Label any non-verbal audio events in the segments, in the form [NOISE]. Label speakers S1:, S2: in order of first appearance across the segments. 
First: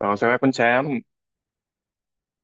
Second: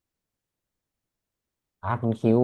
S1: อ๋อใช่ไหมคุณแชมป์
S2: ครับคุณคิว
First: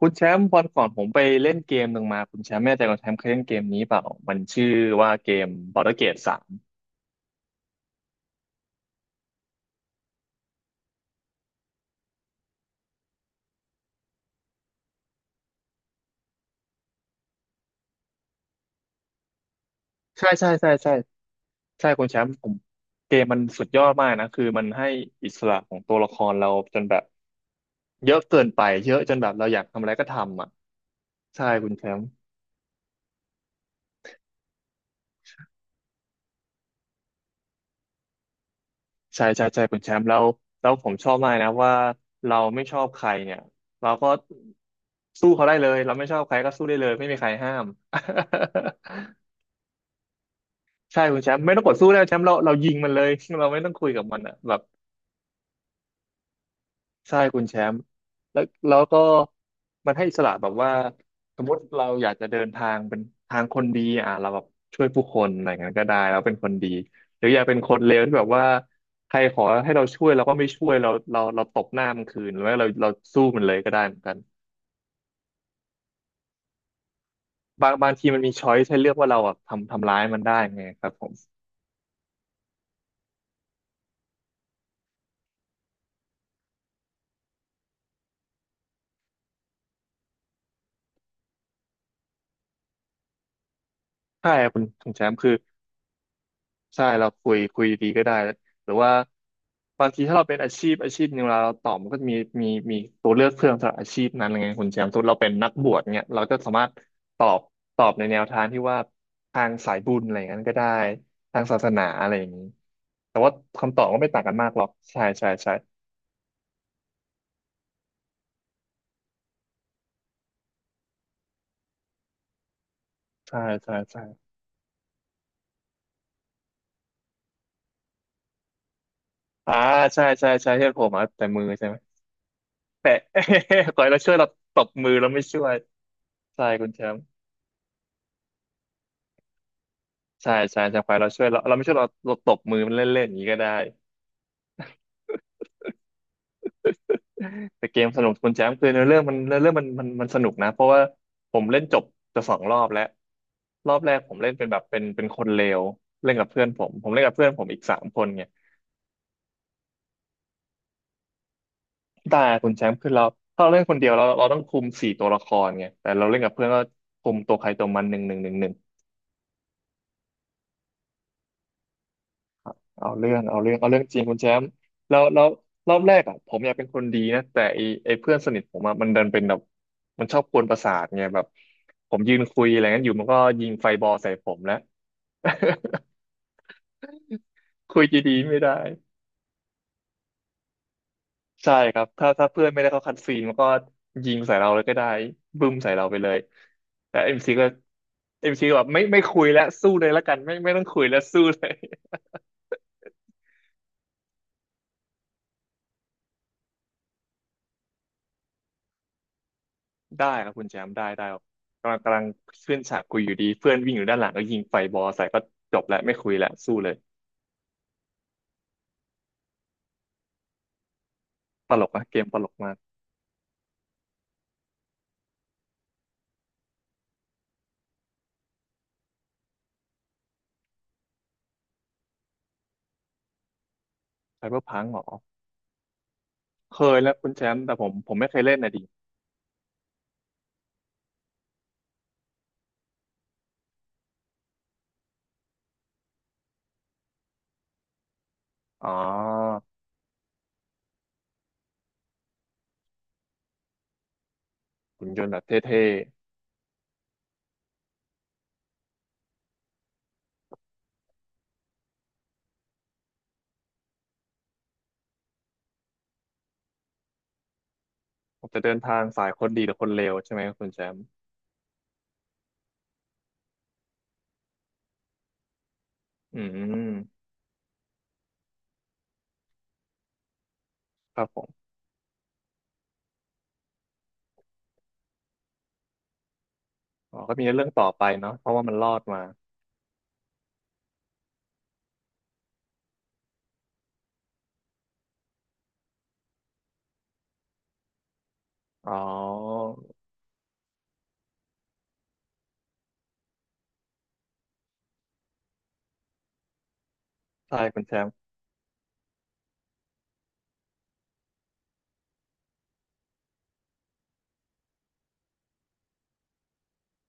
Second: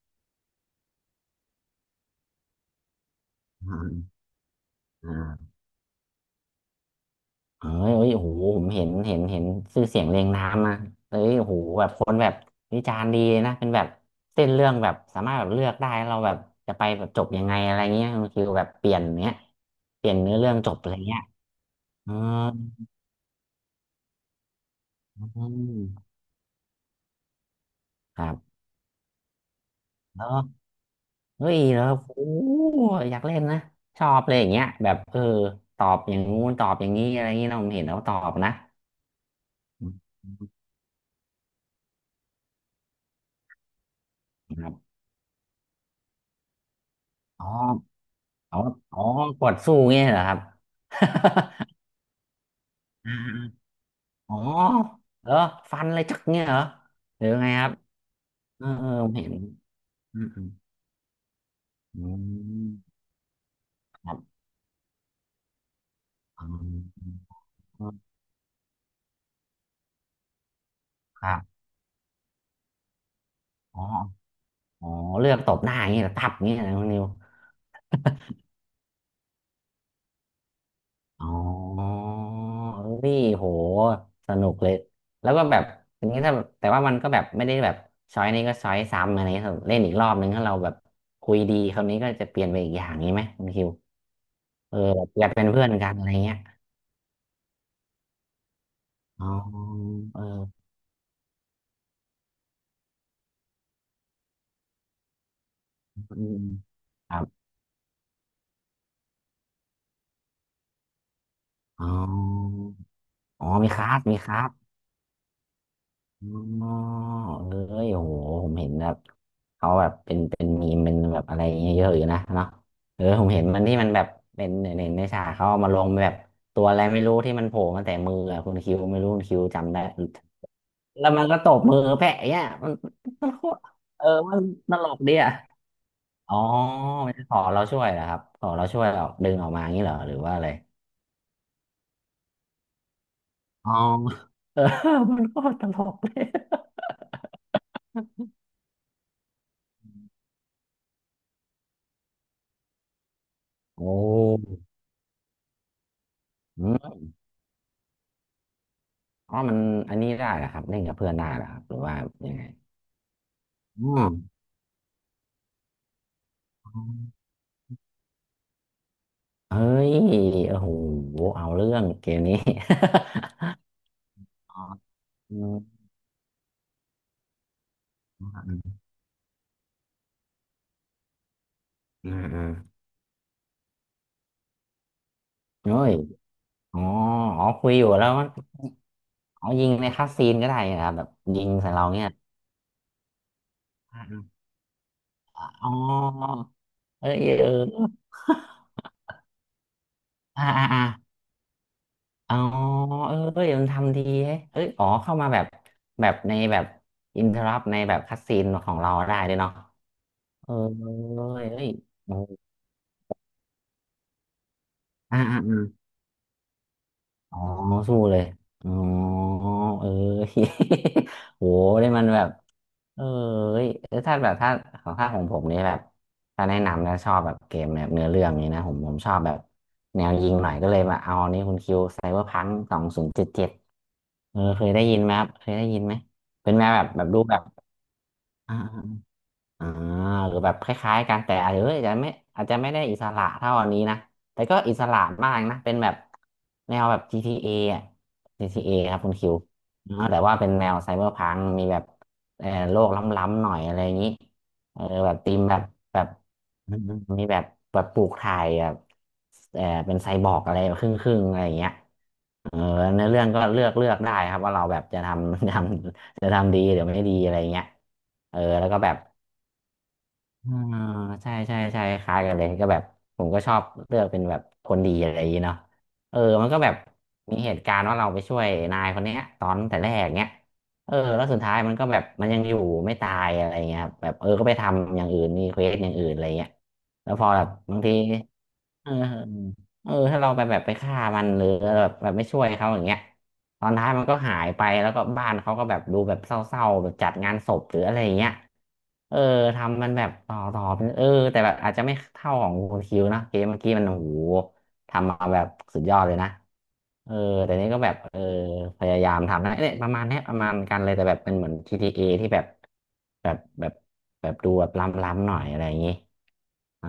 S1: คุณแชมป์วันก่อนผมไปเล่นเกมหนึ่งมาคุณแชมป์ไม่แน่ใจคุณแชมป์เคยเล่นเกมนี้
S2: อ่า
S1: เปล่ามันชื่อว่าเกม
S2: อ่า
S1: Baldur's Gate สาม
S2: เอ้ยเอ้ยโอ้โหผมเห็นชื่อเสียงเรียงนามนะเอ้ยโอ้โหแบบคนแบบวิจารณ์ดีนะเป็นแบบเส้นเรื่องแบบสามารถแบบเลือกได้เราแบบจะไปแบบจบยังไงอะไรเงี้ยคุณคิวแบบเปลี่ยนเนี้ยเปลี่ยน
S1: ใช่
S2: เนื้อ
S1: ใช่
S2: เรื่อง
S1: ใช่
S2: จบอะ
S1: ใช่
S2: ไรเงี้ย
S1: ใช่คุณ
S2: อื
S1: แชมป์ผมเกมมันสุดยอดมากนะคือมันให้อิสระของตัวละ
S2: ม
S1: ครเราจนแบบเย
S2: ค
S1: อะ
S2: รั
S1: เกิน
S2: บ
S1: ไปเยอะจนแบบเราอยากทำอะไรก็
S2: แล้
S1: ทำอ่ะ
S2: ว
S1: ใช่
S2: เฮ้ย
S1: คุณ
S2: แล้
S1: แช
S2: ว
S1: มป์
S2: โอ้โหอยากเล่นนะชอบเลยอย่างเงี้ยแบบเออตอบอย่างงู้นตอบอย่างนี้อะไรเงงี้ยเราเห็นแล้วตอบนะ
S1: ใช่ใช่ใช่คุณแชมป์แล้วผมชอบมากนะว่าเราไม่ชอบใครเนี่ยเราก็
S2: ครับ
S1: สู้เขาได้เลยเราไม่ชอบใครก็สู้ได้เลยไม่มีใคร
S2: อ๋อ
S1: ห้าม
S2: อ๋ออ๋อ
S1: [LAUGHS]
S2: กดสู้เงี้ยเหรอครับ
S1: ใช่คุ
S2: [LAUGHS]
S1: ณแชมป์ไม่ต้องกดสู้แล้วแชมป์เรายิงมันเลย
S2: อ่
S1: [LAUGHS] เราไม่
S2: า
S1: ต้องคุยกับมัน
S2: อ๋
S1: อ่ะ
S2: อ
S1: แบบ
S2: เหรอฟันเลยจักเงี้ยเหรอ
S1: ใช่
S2: หรือ
S1: คุณ
S2: ไง
S1: แช
S2: ครับ
S1: มป์แล้ว
S2: เออ
S1: แล้ว
S2: เออ
S1: ก็
S2: ผมเห็น
S1: มันให้อิ
S2: อื
S1: ส
S2: ม
S1: ระ
S2: อื
S1: แบ
S2: ม
S1: บว่าสมมติเรา
S2: อื
S1: อยากจะเดินทาง
S2: ม
S1: เป็นทางคนดี
S2: ค
S1: อ่ะ
S2: รั
S1: เรา
S2: บ
S1: แบบช่วยผู้คนอะไรอย่างนั้นก็ได้เราเป็น
S2: อื
S1: คนดีหรือ
S2: ม
S1: อยากเป็นคนเลวที่แบบว่าใครขอให้เราช่วยเราก็ไม่ช่วยเราเรา
S2: ครั
S1: เราต
S2: บ
S1: บหน้ามันคืนหรือว่าเราสู้มันเลยก็ได้
S2: อ๋อ
S1: เหมือนกัน
S2: อ๋อเลือกตบหน้าอย่างเงี้ยเหรอตับอย่างเงี้ยนะคุณนิว
S1: บางบางทีมันมีช้อยให้เลือกว่าเราอ่ะทำทำร้ายมันได้ไงครับผม
S2: อ๋อเี่โหสนุกเลยแล้วก็แบบอย่างนี้ถ้าแบบแต่ว่ามันก็แบบไม่ได้แบบช้อยนี้ก็ช้อยซ้ำอะไรเงี้ยครับเล่นอีกรอบนึงถ้าเราแบบคุยดีคราวนี้ก็จะเปลี่ยนไปอีกอย่างนี้ไหมคุณคิว
S1: ใช่ครับคุณ
S2: เออ
S1: คุณแช
S2: แบบ
S1: มป์
S2: อ
S1: คื
S2: ยาก
S1: อ
S2: เป็นเพื่อนกันอะไรเงี้ย
S1: ใช่เราคุยคุยดีก็ได้หรือว่า
S2: อ๋อ
S1: บางทีถ้า
S2: เออ
S1: เราเป็นอาชีพอาชีพหนึ่งเราตอบมันก็จะมีตัวเลือกเพิ่มสำหรับอาชีพนั้นไงคุณแชมป์สมมติเราเป็นนักบวชเนี่ยเรา
S2: อื
S1: ก็
S2: ม
S1: สามารถ
S2: ค
S1: ต
S2: รั
S1: อบ
S2: บ
S1: ตอบในแนวทางที่ว่าทางสายบุญอะไรอย่างนั้นก็ได้ทางศาสนา
S2: อ๋
S1: อะไรอย่างนี้
S2: อ
S1: แต่ว่า
S2: อ๋อมี
S1: คำ
S2: ค
S1: ตอบ
S2: ลา
S1: ก็
S2: ส
S1: ไม่
S2: มี
S1: ต่าง
S2: ค
S1: กัน
S2: ลา
S1: มา
S2: ส
S1: กหรอกใช่ใช่ใช่
S2: อ๋อเอ้ยโอ้โหผมเห็นแบบเขาแบบเป็นมีมเป็นแบบอะไรเงี้ยเยอะอยู่นะเนาะเออผม
S1: ใช่
S2: เห็นมัน
S1: ใช่
S2: ที่มันแบ
S1: ใช่
S2: บเป็นเห็นในฉากเขาเอามาลงแบบตัวอะไรไม่รู้ที่มันโผล่มาแต่มืออะคุณคิวไม่รู้คุณคิว
S1: อ่า
S2: จำได้
S1: ใช่ใช่ใช่ที่ผมอ่ะ
S2: แล้วมั
S1: แต่
S2: นก็
S1: มือ
S2: ตบ
S1: ใช่ไหม
S2: มือแพะอย่างเงี้ยมัน
S1: แต่
S2: มันโคตร
S1: [LAUGHS] ก่อนเรา
S2: เออ
S1: ช่วยเรา
S2: มัน
S1: ตบ
S2: ตล
S1: มือ
S2: ก
S1: เรา
S2: ดี
S1: ไม่
S2: อะ
S1: ช่วย
S2: อ๋อ
S1: ใช่คุณแชมป์
S2: ไมันขอเราช่วยนะครับขอเราช่วยออกดึงออกมาอย่างนี้เหรอหรือ
S1: ใช่
S2: ว่าอะไร
S1: ใช่ใช่ควายเราช่วยเราไม่ช่วยเราตบมือมันเล่นๆอย่างนี้ก็ได้
S2: อ๋อเออ [LAUGHS] มันก็ตลกเลย
S1: แต่เกมสนุกคุณแจมป์คือเนื้อเรื่องมันเนื้อเรื่องมันสนุกนะเพราะว่าผมเล่นจบจะสองรอบแล้วรอบ
S2: โอ
S1: แรกผมเล่นเป็น
S2: ้
S1: แบบเป็นคนเลวเล่นกับเพื่อนผ
S2: อื
S1: มผม
S2: ม
S1: เล่นกับเพื่อนผมอีกสามคนไง
S2: อ๋อมันอันนี้ได้เหรอครับเล่นกับเพื่อนได้เหรอครับหรือว่า
S1: แต่
S2: ยังไง
S1: คุณแชมป์คือเราถ้าเราเล่นคน
S2: อื
S1: เดียวเรา
S2: ม
S1: ต้องคุมสี่ตัวละครไงแต่เราเล่นกับเพื่อนก็คุมตัวใครตัวมันหนึ่งหนึ่งหนึ่ง
S2: เฮ้ยโอ้โหเอาเรื่องเกมนี้
S1: เอาเรื่อง
S2: [LAUGHS]
S1: เอาเรื่องเอาเรื่องจริงคุณแชมป์
S2: อ๋อ
S1: แล้วแล้ว
S2: อืม
S1: รอบแรกอ่ะผมอยากเป็นคนดีนะแต่ไอเพื่อนสนิ
S2: อื
S1: ทผมอ่ะมันดันเป็นแบบมันชอบกวนประสาทไงแบบผม
S2: มอื
S1: ยืนคุยอะไร
S2: ม
S1: งั้นอยู่มันก็ยิงไฟบอลใส่ผมแล้ว
S2: เฮ้ยอ๋ออ๋อคุ
S1: [LAUGHS]
S2: ย
S1: คุ
S2: อ
S1: ย
S2: ยู่แล้ว
S1: ดี
S2: มั
S1: ๆ
S2: น
S1: ไม่ได้
S2: เอยิงในคัสซีนก็ได้นะครับแบบยิง
S1: ใช่
S2: ใส่
S1: ครั
S2: เรา
S1: บ
S2: เนี่
S1: ถ้า
S2: ย
S1: ถ้าเพื่อนไม่ได้เข้าคัดซีนมันก็ยิง
S2: อ
S1: ใส่เราเลยก็ได้บึ้ม
S2: อ๋อ
S1: ใส่เราไปเลยแต่
S2: เออ
S1: เอ็มซีก็
S2: เออ
S1: เอ็มซีแบบไม่คุยแล้วสู้เลยละกันไม่
S2: อ่า
S1: ไม่ต้อ
S2: อ่า
S1: งคุ
S2: อ่า
S1: ยแล้วสู้เลย
S2: อ๋อเออเอ้ยมันทำดีเฮ้ยเอ้ยอ๋อเข้ามาแบบแบบในแบบอินเทอรัในแบบคัสซีนของเราได้ด้วยเนาะ
S1: ได้ครับคุ
S2: เอ
S1: ณ
S2: อ
S1: แชมป์ได้ได้ครั
S2: เอ้
S1: บ
S2: ยเอ้ย
S1: กำลัง
S2: โอ้
S1: ขึ้นฉากคุยอยู่ดีเพื่อนวิ่งอยู่ด้านหลังก็ยิงไฟบอลใส่
S2: อ่า
S1: ก็
S2: อ่า
S1: จบแล้วไม่คุยแล้วสู้เลย
S2: อ๋อสู้เลยอ๋อเออ [LAUGHS] โห
S1: ตลกนะ
S2: ได้
S1: เก
S2: มั
S1: ม
S2: น
S1: ต
S2: แบ
S1: ล
S2: บ
S1: กมาก
S2: เออเอ้ยเอ้ยถ้าแบบถ้าของถ้าของผมนี่แบบถ้าแนะนำแล้วชอบแบบเกมแบบเนื้อเรื่องนี้นะผมชอบแบบแนวยิงหน่อยก็เลยมาเอาอันนี้คุณคิวไซเบอร์พัง2077
S1: ไซเบ
S2: เอ
S1: อ
S2: อ
S1: ร์พั
S2: เค
S1: ง
S2: ย
S1: หร
S2: ได้
S1: อ
S2: ยินไหมครับเคยได้ยินไหมเป็น
S1: เค
S2: แนว
S1: ย
S2: แบบ
S1: แล้ว
S2: แบ
S1: คุ
S2: บ
S1: ณ
S2: รู
S1: แช
S2: ปแบ
S1: มป์
S2: บ
S1: แต่ผมไม่เคยเล่นนะ
S2: อ่า
S1: ดิ
S2: อ่าหรือแบบคล้ายๆกันแต่อาจจะเอยอาจจะไม่อาจจะไม่ได้อิสระเท่าอันนี้นะแต่ก็อิสระมากนะเป็นแบบแนวแบบ GTA ออะ t
S1: อ๋อ
S2: a ครับคุณคิวเนาะแต่ว่าเป็นแนวไซเบอร์พังมีแบบเออโลกล้ำๆหน่อยอะไรอย่างนี้เออ
S1: หุ่นยน
S2: แบ
S1: ต์
S2: บ
S1: แบบเ
S2: ธีมแบบ
S1: ท่
S2: แบบอืมมีแบบแบบปลูกถ่ายแบบเออเป็นไซบอร์กอะไรครึ่งๆอะไรอย่างเงี้ยเออเนื้อเรื่องก็เลือกเลือกได้ครับว่าเราแบบจะทำ [LAUGHS] จะทำดีหรือไม่ดีอะไรเงี้ย
S1: ๆผม
S2: เออ
S1: จะเดิน
S2: แล้วก็
S1: ทาง
S2: แบบ
S1: สายคนดีหรือคนเลวใช่ไหมครับคุณ
S2: อ่า
S1: แชมป์
S2: ใช่ใช่ใช่คล้ายกันเลยก็แบบผมก็ชอบเลือกเป็นแบบคนดีอะไรอย่างงี้เนาะเอ
S1: อื
S2: อมันก็แบบ
S1: ม
S2: มีเหตุการณ์ว่าเราไปช่วยนายคนเนี้ยตอนแต่แรกเนี้ยเออ
S1: ครับผ
S2: แล้วสุด
S1: ม
S2: ท้ายมันก็แบบมันยังอยู่ไม่ตายอะไรเงี้ยครับแบบเออก็ไปทำอย่างอื่นมีเควสอย่างอื่นอะไรเงี้ย
S1: อ๋อ
S2: แล้
S1: ก็
S2: วพ
S1: มี
S2: อแบ
S1: เรื่อ
S2: บ
S1: งต่อ
S2: บาง
S1: ไป
S2: ที
S1: เนาะเพราะว่ามันรอด
S2: เออ
S1: มา
S2: เออเออถ้าเราไปแบบไปฆ่ามันหรือแบบไม่ช่วยเขาอย่างเงี้ยตอนท้ายมันก็หายไปแล้วก็บ้านเขาก็แบบดูแบบเศร้าๆแบบจัดงานศพหรืออะไรอย่างเงี้ย
S1: อ๋อ
S2: เออทำมันแบบต่อเป็นเออแต่แบบอาจจะไม่เท่าของคุณคิวนะเกมเมื่อกี้มันโอ้โหทำมาแบบสุดยอดเลยนะเออ
S1: ใช่
S2: แต่
S1: คุณ
S2: นี่
S1: แช
S2: ก็
S1: ม
S2: แบ
S1: ป์
S2: บเออพยายามทำนะเนี่ยประมาณเนี้ยประมาณกันเลยแต่แบบเป็นเหมือนจี t อที่แบบแบบแบบแบบดูแบบล้ำๆหน่อยอะไรอย่างงี้เออ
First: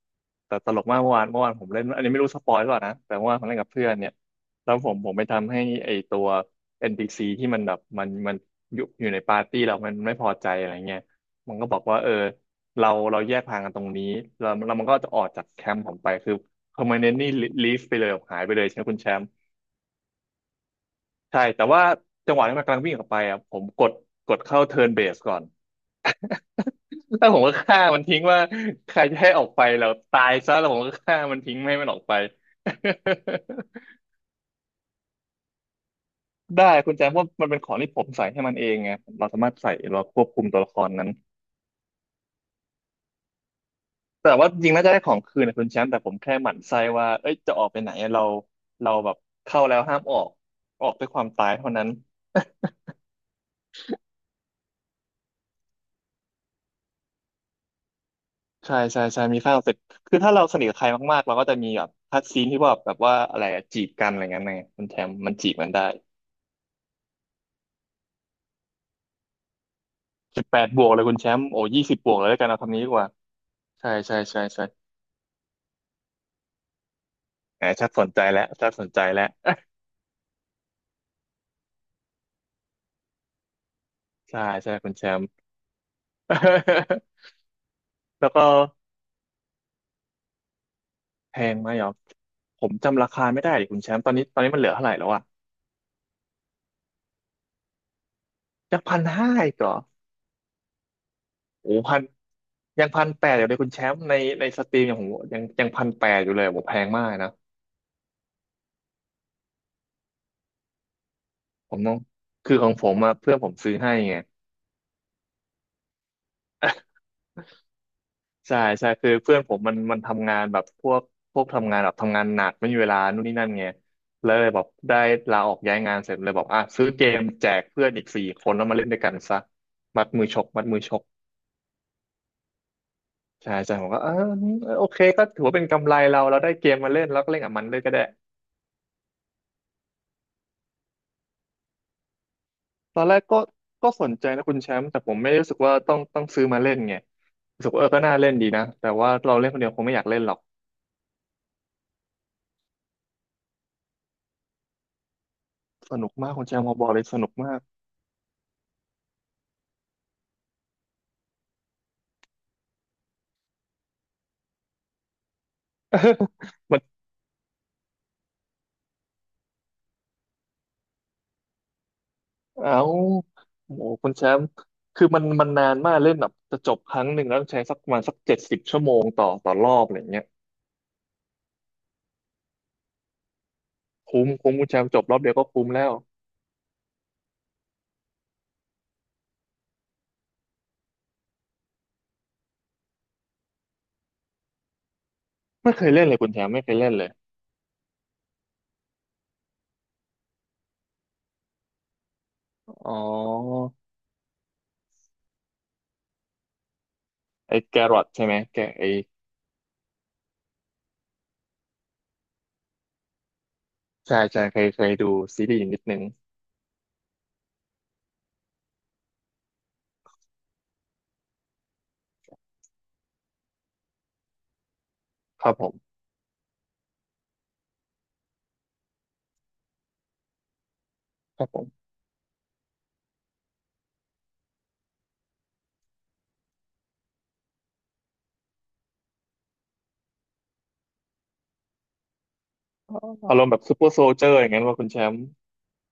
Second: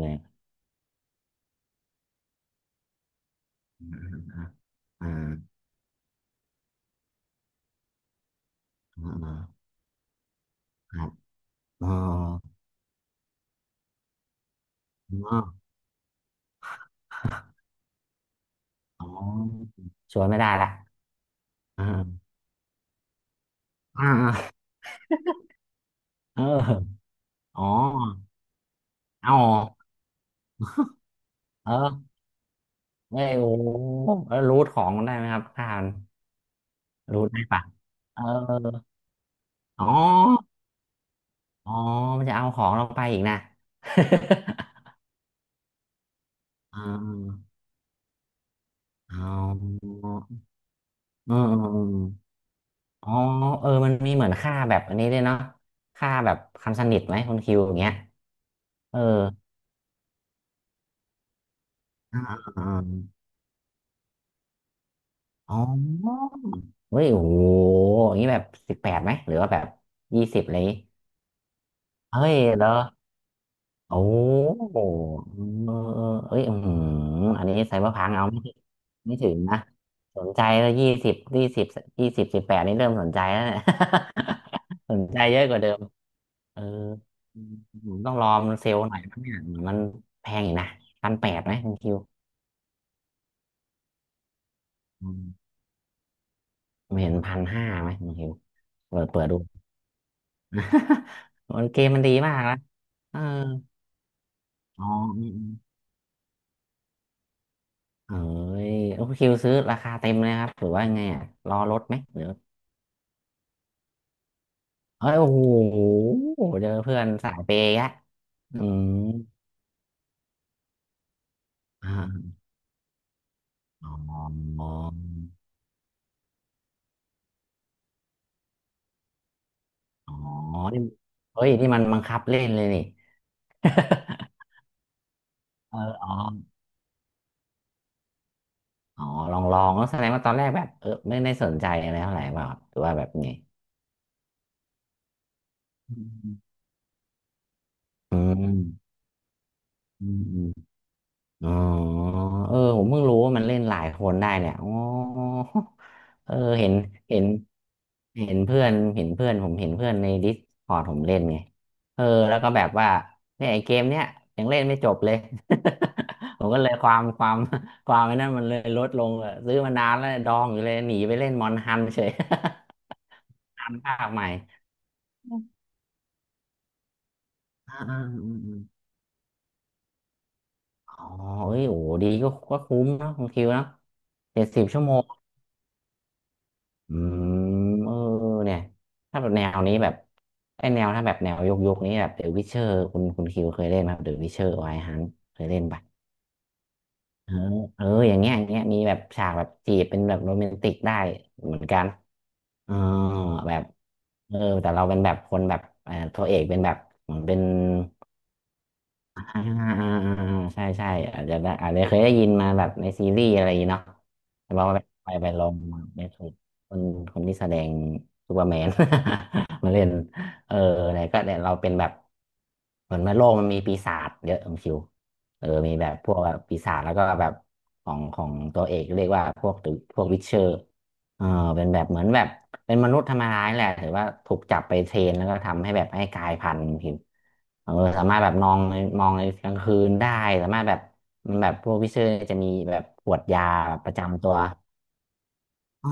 S2: เนี
S1: แต่ตลกมากเมื่อวานเมื่อวานผมเล่นอันนี้ไม่รู้สปอยหรือเปล่านะแต่เมื่อวานผมเล่นกับเพื่อนเนี่ย
S2: ่ย
S1: แล้วผม
S2: อ่า
S1: ผมไปทำให้ไอตัว NPC ที่มันแบบมันอยู่
S2: อ่า
S1: ใน
S2: อ่า
S1: ปาร์ตี้เรามันไม่พอใจอะไร
S2: ค
S1: เงี้ย
S2: รับ
S1: มันก็บอก
S2: เออ
S1: ว่าเออเราแยกทางกันตรงนี้แล้วแล้วมันก็จะออก
S2: อ๋อ
S1: จากแคมป์ผมไปคือ permanently leave ไปเลยหายไปเลยใช่ไหมคุณ
S2: อ๋
S1: แชมป์
S2: อชวนไม่ได้ละ
S1: ใช่แต่ว่า
S2: อ่า
S1: จังหวะที่มันกำลังวิ่งออกไปอ่ะผมกด
S2: อ่า
S1: กด
S2: อ่า
S1: เข้าเทิร์นเบสก่อน
S2: เออ
S1: แล้วผมก็
S2: อ๋อ
S1: ฆ่ามันทิ้งว่าใครจะให้
S2: เอา
S1: ออกไปแล้วตายซะแล้วผมก็ฆ่ามันทิ้งไม่
S2: เอ
S1: ให้มันออก
S2: อ
S1: ไป
S2: ไม่
S1: [LAUGHS]
S2: โอ้แล้วรูทของมันได้ไหมครับอ่าน
S1: ได้คุณแจมเพ
S2: รู
S1: ราะ
S2: ทได้
S1: มันเป็น
S2: ปะ
S1: ของที่ผม
S2: เออ
S1: ใส่ให้มันเองไงเราสามารถใส่
S2: อ๋อ
S1: เราควบคุมตัวละครนั้น
S2: อ๋อมันจะเอาของเราไปอีกนะ
S1: แต่ว่าจริงน่าจะได้ของคืนนะคุณแชมป์แต่ผมแค่หมั่น
S2: [LAUGHS] อ่
S1: ไส้ว่าเอ้ย
S2: า
S1: จะออกไปไหนอะเราเราแบบ
S2: เอ
S1: เข้าแล้
S2: า
S1: วห้ามออกออกด้วยความ
S2: เออ
S1: ตาย
S2: เออ
S1: เท่า
S2: เอ
S1: นั้น
S2: ออ๋อเออมันมีเหมือนค่าแบบอันนี้ด้วยเนาะค่าแบบคำสนิทไหมคุณคิวอย่างเงี้ย
S1: [LAUGHS] ใช่
S2: เอ
S1: ใช่ใช่มี
S2: อ
S1: ค่าเสร็จคือถ้าเราสนิทกับใครมากๆเราก็จะมีแบบคั
S2: อ่
S1: ดซีนที่ว่าแบบ
S2: า
S1: ว่าอะไรอะจีบกันอะไรเงี้ยไงคุณแชมป์มันจี
S2: อ๋
S1: บ
S2: อ
S1: กันได้
S2: เฮ้ยโอ้โหอย่างนี้แบบสิบแปดไหมหรือว่าแบบยี่สิ
S1: สิ
S2: บ
S1: บ
S2: อะไร
S1: แป
S2: อย่า
S1: ด
S2: งงี้
S1: บวกเลยคุณแชมป์โอ้20บวกเล
S2: เฮ้
S1: ย
S2: ย
S1: แล้วกันเอา
S2: เหร
S1: คำ
S2: อ
S1: นี้ดีกว่าใช่
S2: โอ้โ
S1: ใช่ใช่ใช่
S2: หเออเออเอ้ยอืมอันนี้
S1: แหม
S2: ไซเบ
S1: ชั
S2: อ
S1: ด
S2: ร์
S1: ส
S2: พั
S1: น
S2: ง
S1: ใจ
S2: เอาไม่
S1: แล้ว
S2: ถึง
S1: ชัดสนใจ
S2: ไม่
S1: แล้ว
S2: ถึงนะสนใจแล้ว20 20 20 18นี่เริ่มสนใจแล้วเนี่ย
S1: ใช่ใช่คุ
S2: [LAUGHS]
S1: ณ
S2: ส
S1: แช
S2: นใจ
S1: มป์
S2: เยอะกว่าเดิมเออ
S1: [LAUGHS]
S2: อืมผมต้องร
S1: แล้
S2: อ
S1: วก็
S2: มันเซลล์หน่อยนังเนี่ยเหมือนมันแพงอยู่นะพันแป
S1: แพ
S2: ดไหม
S1: งไหม
S2: คุณ
S1: อ๋อ
S2: คิว
S1: ผมจำราคาไม่ได้ดิคุณแชมป์ตอนนี้มันเหลือเท่าไหร่แล้
S2: อื
S1: ว
S2: ม
S1: อะ
S2: ผมเห็น1,500ไหมคุณคิว
S1: จากพั
S2: เปิ
S1: น
S2: ดเปิด
S1: ห้า
S2: ดู
S1: อีกเหรอ
S2: [LAUGHS] โอ้ย
S1: โอ้
S2: เกม
S1: พั
S2: มั
S1: น
S2: นดีมากนะ
S1: ยังพัน
S2: เออ
S1: แปดอยู่เลยคุณแชมป์ในในสตรี
S2: อ๋
S1: ม
S2: อ
S1: อย่างผม
S2: อื
S1: ยั
S2: ม
S1: งยังพันแปดอยู่เลยผมแพงมากนะ
S2: ๆเอ้ยโอคิวซื้อราคาเต็มเลยครับหรือว่าไงอ่ะรอ
S1: ผ
S2: ล
S1: ม
S2: ด
S1: ต้อ
S2: ไหม
S1: ง
S2: หรือ
S1: คือของผมอะเพื่อนผมซื้อให้ไง
S2: เอ้ย โอ้โหเจอเพื่อนสายเปย์อะอื
S1: ใช่
S2: ม
S1: ใช่คือเพื่อนผมมันทำงานแบบพวกพวกทำงาน
S2: [LAUGHS]
S1: แบบทำงาน
S2: อ่า
S1: หนักไม่มีเวลานู่นนี่นั่นไง
S2: อ๋
S1: แล้วเลยแบ
S2: อ
S1: บได้ลาออกย้ายงานเสร็จเลยบอกอ่ะซื้อเกมแจกเพื่อนอีก4 คนแล้วมาเล่นด้วยกันซะมัด
S2: อ๋อ
S1: มือชก
S2: อ๋อ
S1: มัดมื
S2: นี่
S1: อชก
S2: เฮ้ยนี่มันบังคับเล่นเลยนี่ [LAUGHS]
S1: ใช่ใช่ผมก็เออเออโอเคก็ถือว่าเป็น
S2: เออ
S1: กำไร
S2: อ๋อ
S1: เราเราได้เกมมาเล่นแล้วก็เล่นกับมันเลยก็ได้
S2: อ๋อลองลองแล้วแสดงว่าตอนแรกแบบเออไม่ได้สนใจอะไรเท่าไหร่เปล่าหรือว่า
S1: ตอ
S2: แบ
S1: น
S2: บ
S1: แรก
S2: ไง
S1: ก็ก็สนใจนะคุณแชมป์แต่ผมไม่ได้รู้สึกว่าต้อง
S2: อื
S1: ซื้อ
S2: ม
S1: มาเล่นไงรู้สึกว่าเออก็น่า
S2: อื
S1: เล่นดีนะแต่
S2: ม
S1: ว่าเราเล่นคนเดียวคงไม่อยา
S2: อื
S1: กเล่นหรอก
S2: ม อ๋อเออผมเพิ่งรู้ว่ามันเล่นหลายคนได้เนี่ยอ๋อ
S1: สนุกมา
S2: เอ
S1: ก
S2: อ
S1: คุณแชมป์
S2: เห็
S1: พอ
S2: น
S1: บอกเลยส
S2: เห็น
S1: นุกมาก
S2: เห็นเพื่อนเห็นเพื่อนผมเห็นเพื่อนในดิสคอร์ดผมเล่นไงเออแล้วก็แบบว่าเนี่ยไอ้เกมเนี้ยยังเล่นไม่จบเลย [LAUGHS] ผมก็เลยควา
S1: [LAUGHS]
S2: มความไอ้นั่นมันเลยลดลงเลยซื้อมานานแล้วดองอยู่เลยหนีไปเล่นมอนฮันเฉย
S1: เอา
S2: [LAUGHS] ฮั
S1: โอ้
S2: น
S1: โห
S2: ภา
S1: คุ
S2: ค
S1: ณ
S2: ให
S1: แช
S2: ม่
S1: มป์คือมันนานมากเล่นแบบจะจบครั้งหนึ่งแล้วต้องใช้สั
S2: อ่า
S1: กประ
S2: อ่า
S1: มาณสัก
S2: อื
S1: เจ็
S2: ม
S1: ด
S2: อ
S1: สิบ
S2: ม
S1: ชั่วโมงต่อรอบอะไรเงี้ย
S2: อ๋อเอ้ยโอ้ดีก็ก็คุ้มเนาะคุณคิวเนาะ
S1: คุ้ม
S2: เจ็ด
S1: คุ้ม
S2: สิ
S1: คุ
S2: บ
S1: ณแช
S2: ชั่
S1: ม
S2: ว
S1: ป์
S2: โม
S1: จบรอบเดียวก็คุ้มแล้ว
S2: อืมเออเนี่ยถ้าแบบแนวนี้แบบไอ้แนวถ้าแบบแนวยกยกนี้แบบเดอะวิเชอร์คุณคิวเคยเล่นไหมเดอะวิเชอร์ไวฮันเคยเล่น
S1: ไม่เค
S2: ปะ
S1: ยเล่นเลยคุณแชมป์ไม่เคยเล่นเลย
S2: เออเอออย่างเงี้ยอย่างเงี้ยมีแบบฉากแบบจีบเป็นแบบโรแมนติกได้เหมือนกันเออ
S1: อ๋
S2: แบบ
S1: อ
S2: เออแต่เราเป็นแบบคนแบบเออตัวเอกเป็นแบบเหมือนเป็น
S1: ไอ้แกรอทใช่ไหมแกไอ้
S2: อ่าอ่าอ่าอ่าใช่ใช่อาจจะได้อาจจะเคยได้ยินมาแบบในซีรีส์อะไรอย่างงี้เนาะ
S1: ใช่ใช่
S2: แต่
S1: เค
S2: ว่า
S1: ยเค
S2: ไป
S1: ยดู
S2: ไปไป
S1: ซี
S2: ลอ
S1: รี
S2: ง
S1: ส์อยนิดนึ
S2: เน
S1: ง
S2: ถตกคนคนที่แสดงซูเปอร์แมน [LAUGHS] มาเล่นเอออะไรก็เนี่ยเราเป็นแบบเหมือนว่าโลกมันมีปีศาจเยอะคุณคิว
S1: ค
S2: เออ
S1: รับผ
S2: มี
S1: ม
S2: แบบพวกแบบปีศาจแล้วก็แบบของตัวเอกเรียกว่าพวกพวกวิชเชอร์เออ
S1: ครับผ
S2: เป็นแบบ
S1: ม
S2: เหมือนแบบ เป็นมนุษย์ธรรมดานี่แหละถือว่าถูกจับไปเทรนแล้วก็ทำให้แบบให้กลายพันธุ์ผิวเออสามารถแบบนองในมองในกลางคืนได้สามารถแบบมันแบบพวกวิเชอร์จะมีแบบ
S1: อ๋อ
S2: ขวด
S1: อาร
S2: ยา
S1: มณ์แบบซู
S2: แบบ
S1: เปอ
S2: ป
S1: ร์
S2: ระ
S1: โซล
S2: จำ
S1: เจอ
S2: ตัว
S1: ร์อย่างนั้นว่าคุณแชมป์
S2: อ๋อ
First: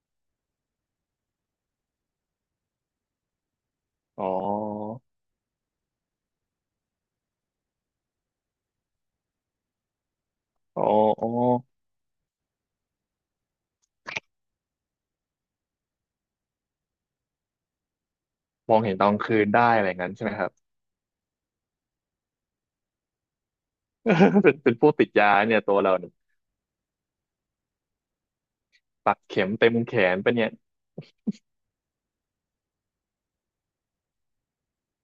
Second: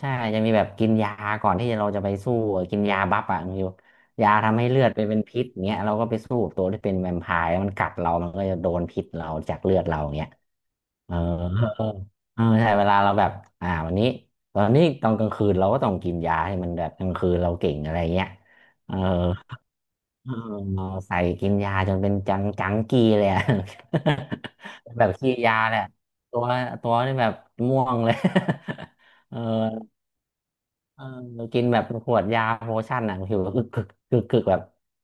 S2: ใช่จะมีแบบกินยาก่อนที่เราจะไปสู้อะกินยาบัฟอ่ะคณฟิว
S1: อ๋อ
S2: ยาทำให้เลือดไปเป็นพิษเงี้ยเราก็ไปสู้กับตัวที่เป็นแวมไพร์แล้วมันกัดเรามันก็จะโดนพิษเราจากเลือดเราเงี้ย
S1: อ๋อ
S2: เออ
S1: อ๋อ
S2: เออเออใช่เวลาเราแบบอ่าวันนี้ตอนนี้ตอนกลางคืนเราก็ต้องกินยาให้มันแบบกลางคืนเราเก่งอะไรเงี้ย
S1: มอง
S2: เอ
S1: เห็
S2: อ
S1: นตอนคืนได้อะไรอย่างนั้นใช่
S2: เอ
S1: ไหม
S2: อ
S1: ครับ
S2: ใส่กินยาจนเป็นจังจังกีเลยอะ
S1: [LAUGHS] เป็นผู้
S2: [LAUGHS] แบ
S1: ติด
S2: บ
S1: ยา
S2: ขี้ยา
S1: เนี่ยตั
S2: แห
S1: ว
S2: ละ
S1: เราเนี่ย
S2: ตัวตัวนี่แบบม่วงเลย
S1: ปัก
S2: [LAUGHS] เออ
S1: เข็มเต็มแขนปะเนี่ย
S2: เออกินแบบขวดยาโพชั่นอ่ะผิวกึกึกกึกกึกแบบ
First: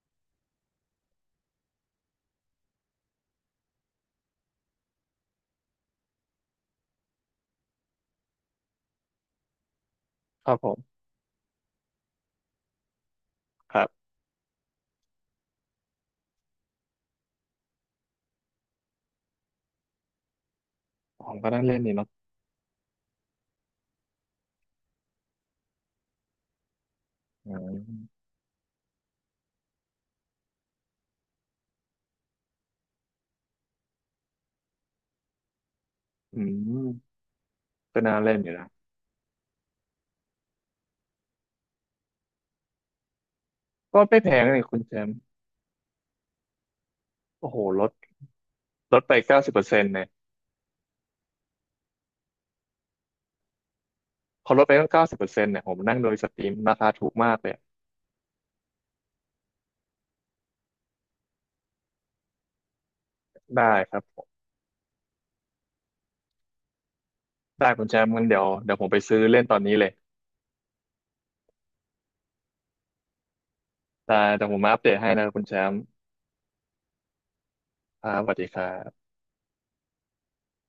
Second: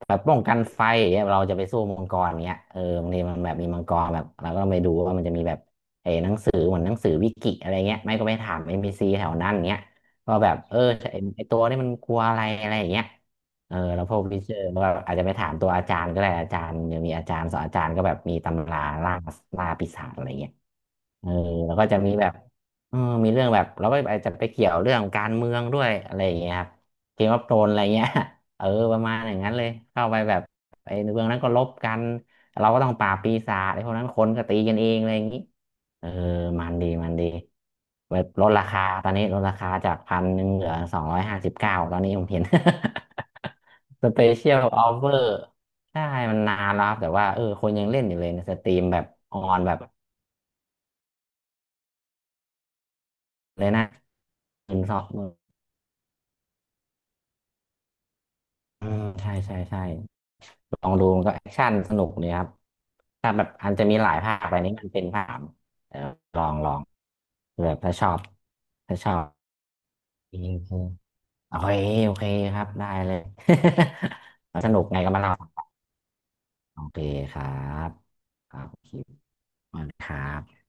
S2: แบบป้องกันไฟอย่างเงี้ยเราจะไปสู้มังกรเงี้ยเออบางทีมันแบบมีมังกรแบบเราก็ต้องไปดูว่ามันจะมีแบบเออหนังสือเหมือนหนังสือวิกิอะไรเงี้ยไม่ก็ไปถามเอ็มพีซีแถวนั้นเงี้ยก็
S1: ค
S2: แบ
S1: รับ
S2: บ
S1: ผ
S2: เอ
S1: ม
S2: อไอ้ไอตัวนี่มันกลัวอะไรอะไรอย่างเงี้ยเอ
S1: ค
S2: อ
S1: รั
S2: แล้ว
S1: บ
S2: พวกวิเชอร์ก็อาจจะไปถามตัวอาจารย์ก็ได้อาจารย์ยังมีอาจารย์สอนอาจารย์ก็แบบมีตำราล่าล่าปีศาจอะไรเงี้ยเอ
S1: ผ
S2: อ
S1: มก็นั่ง
S2: แล้
S1: เล่
S2: ว
S1: น
S2: ก็
S1: นี่
S2: จะ
S1: เนาะ
S2: มีแบบ เออมีเรื่องแบบเราไปอาจจะไปเกี่ยวเรื่องการเมืองด้วยอะไรอย่างเงี้ยครับเกมออฟ
S1: อื
S2: โธรนอะไรเงี้ย
S1: ม
S2: [LAUGHS] เออประมาณอย่างนั้นเลยเข้าไปแบบไอ้เมืองนั้นก็ลบกันเราก็ต้องปราบปีศาจไอ้พวกนั้นคนก็ตีกันเองอะไรอย่างงี้เออ
S1: อื
S2: มันดีมัน
S1: ม
S2: ดี
S1: ก็น่า
S2: แบบ
S1: เล่น
S2: ล
S1: อ
S2: ด
S1: ยู่
S2: รา
S1: นะ
S2: คาตอนนี้ลดราคาจาก1,100เหลือ259ตอนนี้ผมเห็น
S1: ก็
S2: [LAUGHS] ส
S1: ไม่
S2: เป
S1: แพง
S2: เชีย
S1: เล
S2: ล
S1: ยคุ
S2: อ
S1: ณ
S2: อ
S1: แช
S2: ฟเฟ
S1: ม
S2: อ
S1: ป์
S2: ร์ใช่มันนานแล้วครับแต่ว่าเออ
S1: โอ้โห
S2: คน
S1: ล
S2: ยัง
S1: ด
S2: เล่นอยู่เลยในสตรีม
S1: ล
S2: แบ
S1: ด
S2: บ
S1: ไป
S2: อ
S1: เก้า
S2: อ
S1: สิบ
S2: น
S1: เปอร์
S2: แบ
S1: เซ็
S2: บ
S1: นต์เนี่ย
S2: เลยนะ
S1: พอลด
S2: ห
S1: ไป
S2: มื่น
S1: ตั้ง
S2: สอ
S1: เก้า
S2: ง
S1: สิบเปอร์เซ็นต์เนี่ยผมนั่งโดยสตรีมราคาถูกมากเลย
S2: อืมใช่ใช่ใช่ลองดูมันก็แอคชั่นสนุกดีครับถ้าแบบ
S1: ได้
S2: อันจะ
S1: ค
S2: มี
S1: รับ
S2: หลา
S1: ผ
S2: ยภาค
S1: ม
S2: ไปนี้มันเป็นภาคเออลองลองแบ
S1: ได้
S2: บ
S1: คุณ
S2: ถ้า
S1: แช
S2: ช
S1: ม
S2: อ
S1: ป์
S2: บ
S1: งั้นเดี๋ยวผมไป
S2: ถ้าชอ
S1: ซื้อ
S2: บ
S1: เล่นตอนนี้เลย
S2: โอเคโอเคโอเคครับได้เลย
S1: ได้เดี๋ยวผม
S2: [LAUGHS] ส
S1: มาอั
S2: นุ
S1: ป
S2: ก
S1: เดต
S2: ไง
S1: ให้
S2: ก็มา
S1: นะครับ
S2: เล่า
S1: คุณแชมป์
S2: โอเคครับ
S1: ครับสวัสดี
S2: ค
S1: ค
S2: รั
S1: รั
S2: บคิว
S1: บ
S2: ขอบคุณครับ